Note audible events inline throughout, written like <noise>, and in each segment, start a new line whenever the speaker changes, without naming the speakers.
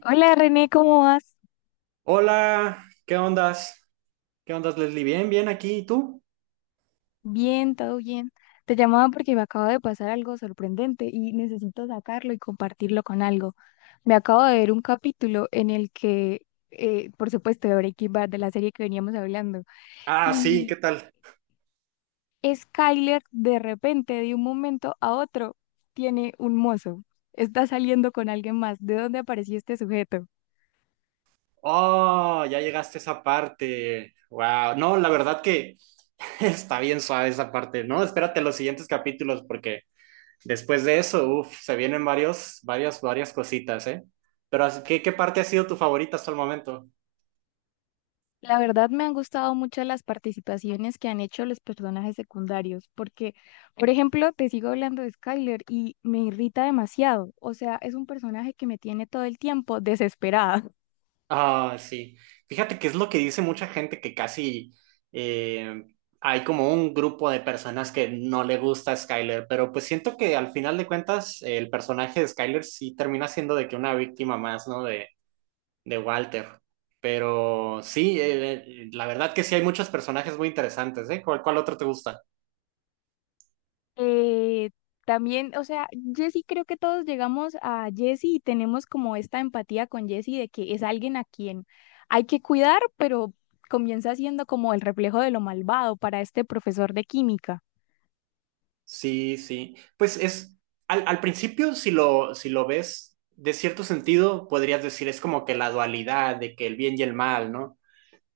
Hola René, ¿cómo vas?
Hola, ¿qué ondas? ¿Qué ondas, Leslie? Bien, bien aquí, ¿y tú?
Bien, todo bien. Te llamaba porque me acaba de pasar algo sorprendente y necesito sacarlo y compartirlo con algo. Me acabo de ver un capítulo en el que, por supuesto, de Breaking Bad, de la serie que veníamos hablando,
Ah, sí,
y
¿qué tal?
Skyler de repente, de un momento a otro, tiene un mozo. Está saliendo con alguien más. ¿De dónde apareció este sujeto?
Oh, ya llegaste a esa parte. Wow, no, la verdad que <laughs> está bien suave esa parte, ¿no? Espérate los siguientes capítulos porque después de eso, uff, se vienen varios, varias, varias cositas, ¿eh? Pero, ¿qué parte ha sido tu favorita hasta el momento?
La verdad me han gustado mucho las participaciones que han hecho los personajes secundarios, porque, por ejemplo, te sigo hablando de Skyler y me irrita demasiado. O sea, es un personaje que me tiene todo el tiempo desesperada. <laughs>
Ah, sí. Fíjate que es lo que dice mucha gente que casi eh, hay como un grupo de personas que no le gusta a Skyler, pero pues siento que al final de cuentas el personaje de Skyler sí termina siendo de que una víctima más, ¿no? De Walter. Pero sí, la verdad que sí hay muchos personajes muy interesantes, ¿eh? ¿Cuál otro te gusta?
Eh, También, o sea, Jesse, creo que todos llegamos a Jesse y tenemos como esta empatía con Jesse de que es alguien a quien hay que cuidar, pero comienza siendo como el reflejo de lo malvado para este profesor de química.
Sí, sí. Pues es, al principio, si lo ves, de cierto sentido, podrías decir, es como que la dualidad de que el bien y el mal, ¿no?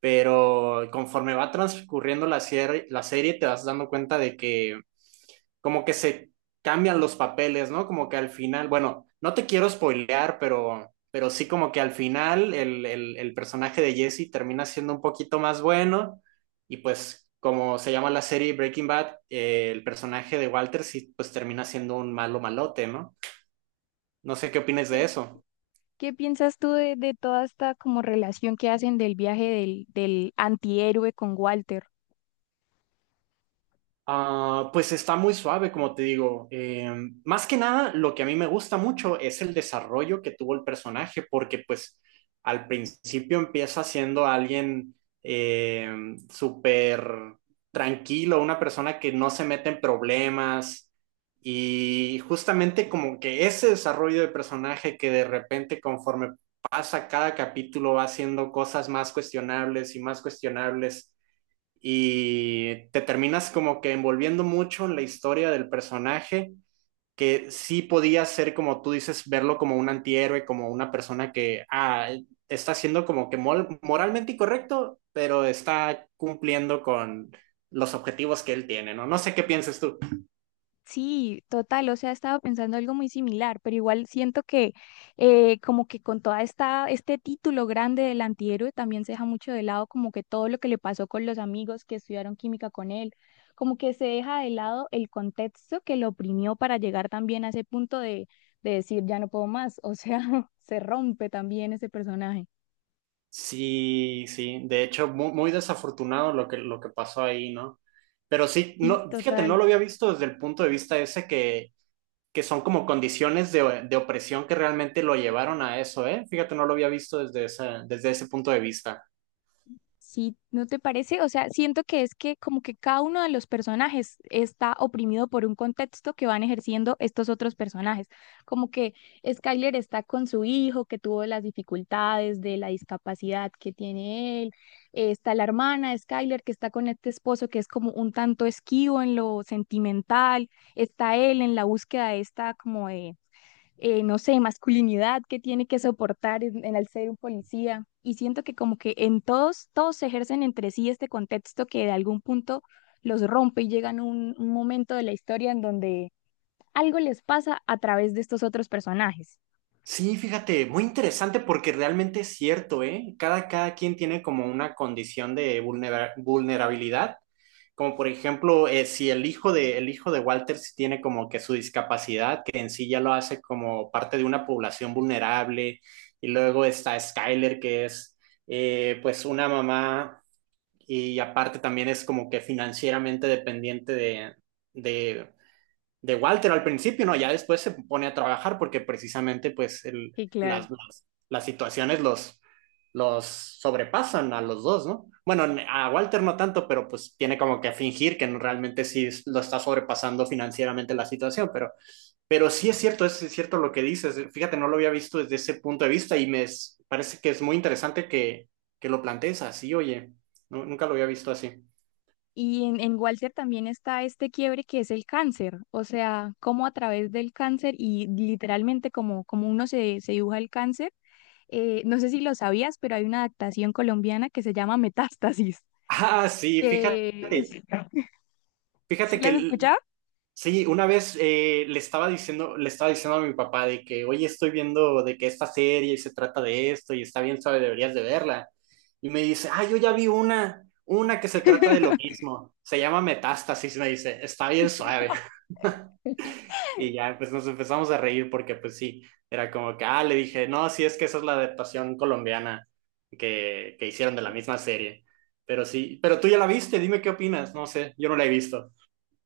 Pero conforme va transcurriendo la serie te vas dando cuenta de que como que se cambian los papeles, ¿no? Como que al final, bueno, no te quiero spoilear, pero sí como que al final el personaje de Jesse termina siendo un poquito más bueno y pues como se llama la serie Breaking Bad, el personaje de Walter sí pues termina siendo un malo malote, ¿no? No sé qué opinas de eso.
¿Qué piensas tú de toda esta como relación que hacen del viaje del, del antihéroe con Walter?
Ah, pues está muy suave, como te digo. Más que nada, lo que a mí me gusta mucho es el desarrollo que tuvo el personaje, porque pues al principio empieza siendo alguien eh, súper tranquilo, una persona que no se mete en problemas y justamente como que ese desarrollo de personaje que de repente conforme pasa cada capítulo va haciendo cosas más cuestionables y te terminas como que envolviendo mucho en la historia del personaje, que sí podía ser, como tú dices, verlo como un antihéroe, como una persona que ah, está siendo como que moralmente incorrecto, pero está cumpliendo con los objetivos que él tiene, ¿no? No sé qué pienses tú.
Sí, total, o sea, estaba pensando algo muy similar, pero igual siento que como que con toda esta, este título grande del antihéroe también se deja mucho de lado como que todo lo que le pasó con los amigos que estudiaron química con él, como que se deja de lado el contexto que lo oprimió para llegar también a ese punto de decir ya no puedo más, o sea, <laughs> se rompe también ese personaje.
Sí, sí, de hecho, muy, desafortunado lo que pasó ahí, ¿no? Pero sí,
Sí,
no, fíjate, no
total.
lo había visto desde el punto de vista ese que son como condiciones de opresión que realmente lo llevaron a eso, ¿eh? Fíjate, no lo había visto desde ese punto de vista.
Sí, ¿no te parece? O sea, siento que es que como que cada uno de los personajes está oprimido por un contexto que van ejerciendo estos otros personajes. Como que Skyler está con su hijo que tuvo las dificultades de la discapacidad que tiene él. Está la hermana de Skyler que está con este esposo que es como un tanto esquivo en lo sentimental. Está él en la búsqueda de esta como de no sé, masculinidad que tiene que soportar en el ser un policía. Y siento que como que en todos, todos ejercen entre sí este contexto que de algún punto los rompe y llegan a un momento de la historia en donde algo les pasa a través de estos otros personajes.
Sí, fíjate, muy interesante porque realmente es cierto, ¿eh? Cada, cada quien tiene como una condición de vulnerabilidad, como por ejemplo, si el hijo de, el hijo de Walter sí tiene como que su discapacidad, que en sí ya lo hace como parte de una población vulnerable, y luego está Skyler, que es pues una mamá y aparte también es como que financieramente dependiente de, de Walter al principio, ¿no? Ya después se pone a trabajar porque precisamente pues
Sí, claro.
las, las situaciones los sobrepasan a los dos, ¿no? Bueno, a Walter no tanto, pero pues tiene como que fingir que realmente sí lo está sobrepasando financieramente la situación, pero sí es cierto lo que dices. Fíjate, no lo había visto desde ese punto de vista y me parece que es muy interesante que lo plantees así, oye, no, nunca lo había visto así.
Y en Walter también está este quiebre que es el cáncer, o sea, cómo a través del cáncer y literalmente como, como uno se, se dibuja el cáncer, no sé si lo sabías, pero hay una adaptación colombiana que se llama Metástasis,
Ah, sí, fíjate.
que <laughs> es- ¿sí
Fíjate
las has
que
escuchado?
sí, una vez le estaba diciendo a mi papá de que, oye, estoy viendo de que esta serie se trata de esto y está bien suave, deberías de verla. Y me dice, ah, yo ya vi una que se trata de lo mismo. Se llama Metástasis, me dice, está bien suave. <laughs> Y ya, pues nos empezamos a reír porque, pues sí, era como que, ah, le dije, no, sí, es que esa es la adaptación colombiana que hicieron de la misma serie. Pero sí, pero tú ya la viste, dime qué opinas, no sé, yo no la he visto.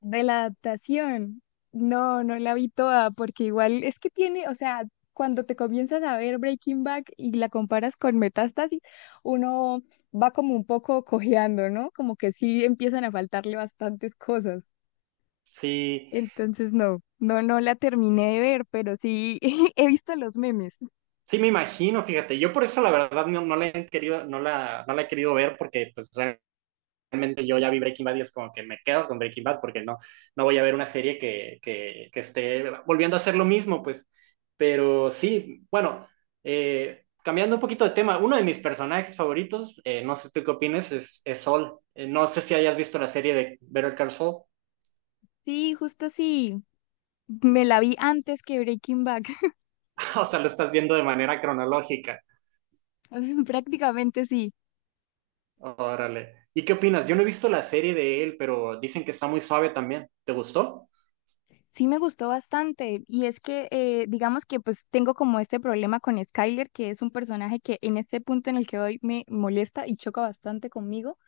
De la adaptación. No, no la vi toda, porque igual es que tiene, o sea, cuando te comienzas a ver Breaking Bad y la comparas con Metástasis, uno va como un poco cojeando, ¿no? Como que sí empiezan a faltarle bastantes cosas.
Sí.
Entonces, no la terminé de ver, pero sí <laughs> he visto los memes.
Sí, me imagino, fíjate, yo por eso la verdad no, no la he querido, no la, no la he querido ver porque pues realmente yo ya vi Breaking Bad y es como que me quedo con Breaking Bad porque no, no voy a ver una serie que esté volviendo a hacer lo mismo, pues. Pero sí, bueno, cambiando un poquito de tema, uno de mis personajes favoritos, no sé tú qué opinas, es Sol. No sé si hayas visto la serie de Better Call Saul,
Sí, justo sí. Me la vi antes que Breaking Bad.
<laughs> o sea, lo estás viendo de manera cronológica.
<laughs> Prácticamente sí.
Órale. ¿Y qué opinas? Yo no he visto la serie de él, pero dicen que está muy suave también. ¿Te gustó?
Sí me gustó bastante y es que digamos que pues tengo como este problema con Skyler, que es un personaje que en este punto en el que hoy me molesta y choca bastante conmigo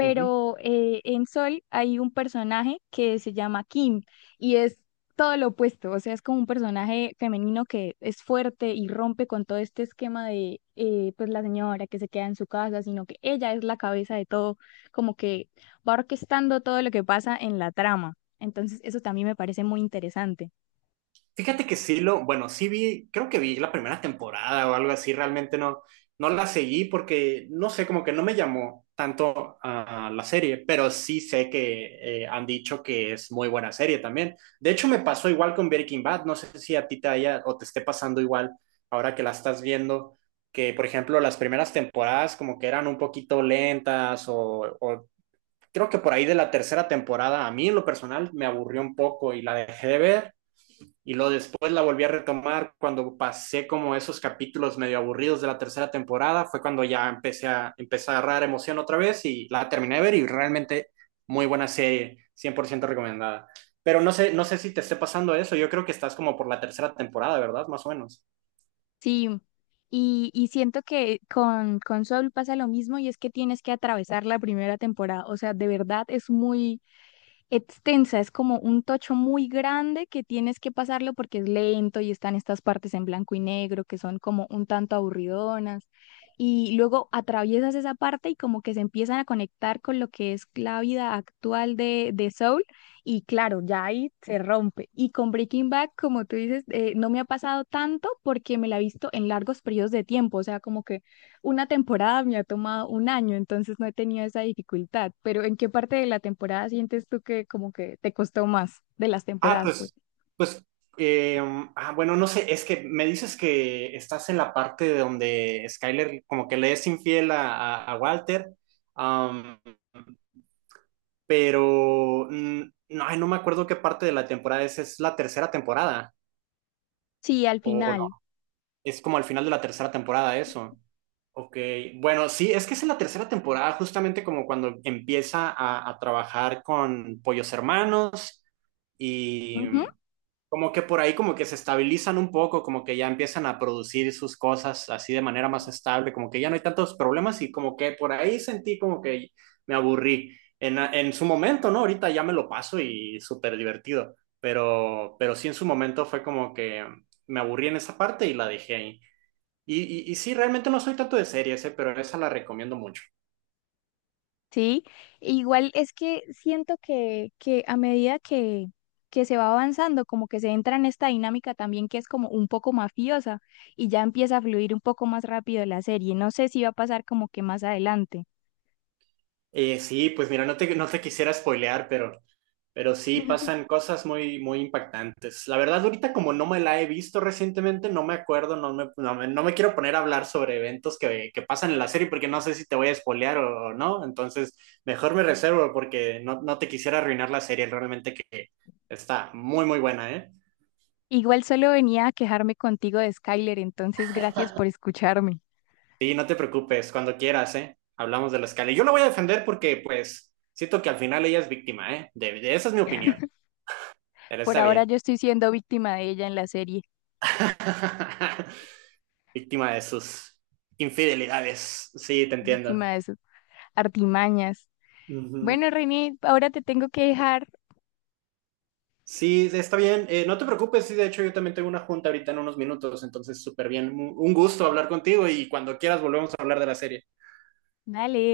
Ujú.
en Sol hay un personaje que se llama Kim y es todo lo opuesto, o sea, es como un personaje femenino que es fuerte y rompe con todo este esquema de pues la señora que se queda en su casa, sino que ella es la cabeza de todo, como que va orquestando todo lo que pasa en la trama. Entonces, eso también me parece muy interesante.
Fíjate que sí lo, bueno, sí vi, creo que vi la primera temporada o algo así, realmente no, no la seguí porque, no sé, como que no me llamó tanto a la serie, pero sí sé que han dicho que es muy buena serie también. De hecho, me pasó igual con Breaking Bad, no sé si a ti te haya o te esté pasando igual ahora que la estás viendo, que por ejemplo las primeras temporadas como que eran un poquito lentas o creo que por ahí de la tercera temporada, a mí en lo personal me aburrió un poco y la dejé de ver y luego después la volví a retomar cuando pasé como esos capítulos medio aburridos de la tercera temporada, fue cuando ya empecé a, empecé a agarrar emoción otra vez y la terminé de ver y realmente muy buena serie, 100% recomendada. Pero no sé, no sé si te esté pasando eso, yo creo que estás como por la tercera temporada, ¿verdad? Más o menos.
Sí. Y siento que con Soul pasa lo mismo y es que tienes que atravesar la primera temporada. O sea, de verdad es muy, extensa, es como un tocho muy grande que tienes que pasarlo porque es lento y están estas partes en blanco y negro que son como un tanto aburridonas. Y luego atraviesas esa parte y como que se empiezan a conectar con lo que es la vida actual de Soul. Y claro, ya ahí se rompe. Y con Breaking Bad, como tú dices, no me ha pasado tanto porque me la he visto en largos periodos de tiempo. O sea, como que una temporada me ha tomado un año, entonces no he tenido esa dificultad, pero ¿en qué parte de la temporada sientes tú que como que te costó más de las
Ah,
temporadas, pues?
pues, pues, eh, bueno, no sé, es que me dices que estás en la parte de donde Skyler como que le es infiel a, a Walter, am, pero no, ay, no me acuerdo qué parte de la temporada es la tercera temporada,
Sí, al
o no,
final.
es como al final de la tercera temporada eso. Ok, bueno, sí, es que es en la tercera temporada, justamente como cuando empieza a trabajar con Pollos Hermanos. Y,
Ujú,
como que por ahí como que se estabilizan un poco, como que ya empiezan a producir sus cosas así de manera más estable, como que ya no hay tantos problemas y como que por ahí sentí como que me aburrí en su momento, ¿no? Ahorita ya me lo paso y súper divertido, pero sí en su momento fue como que me aburrí en esa parte y la dejé ahí. Y sí, realmente no soy tanto de series, ¿eh? Pero esa la recomiendo mucho.
sí, igual es que siento que a medida que se va avanzando, como que se entra en esta dinámica también que es como un poco mafiosa y ya empieza a fluir un poco más rápido la serie. No sé si va a pasar como que más adelante.
Sí, pues mira, no te, no te quisiera spoilear, pero sí pasan cosas muy, muy impactantes. La verdad, ahorita como no me la he visto recientemente, no me acuerdo, no me, no me, no me quiero poner a hablar sobre eventos que pasan en la serie porque no sé si te voy a spoilear o no. Entonces, mejor me reservo porque no, no te quisiera arruinar la serie, realmente que está muy, muy buena, ¿eh?
Igual solo venía a quejarme contigo de Skyler, entonces gracias por escucharme.
Sí, no te preocupes, cuando quieras, ¿eh? Hablamos de la escala. Y yo la voy a defender porque, pues, siento que al final ella es víctima, ¿eh? De, esa es mi opinión, pero
Por
está
ahora
bien.
yo estoy siendo víctima de ella en la serie,
<laughs> Víctima de sus infidelidades. Sí, te entiendo.
víctima de sus artimañas.
Ujú.
Bueno, René, ahora te tengo que dejar.
Sí, está bien. No te preocupes, sí, de hecho yo también tengo una junta ahorita en unos minutos, entonces súper bien. Un gusto hablar contigo y cuando quieras volvemos a hablar de la serie.
Dale.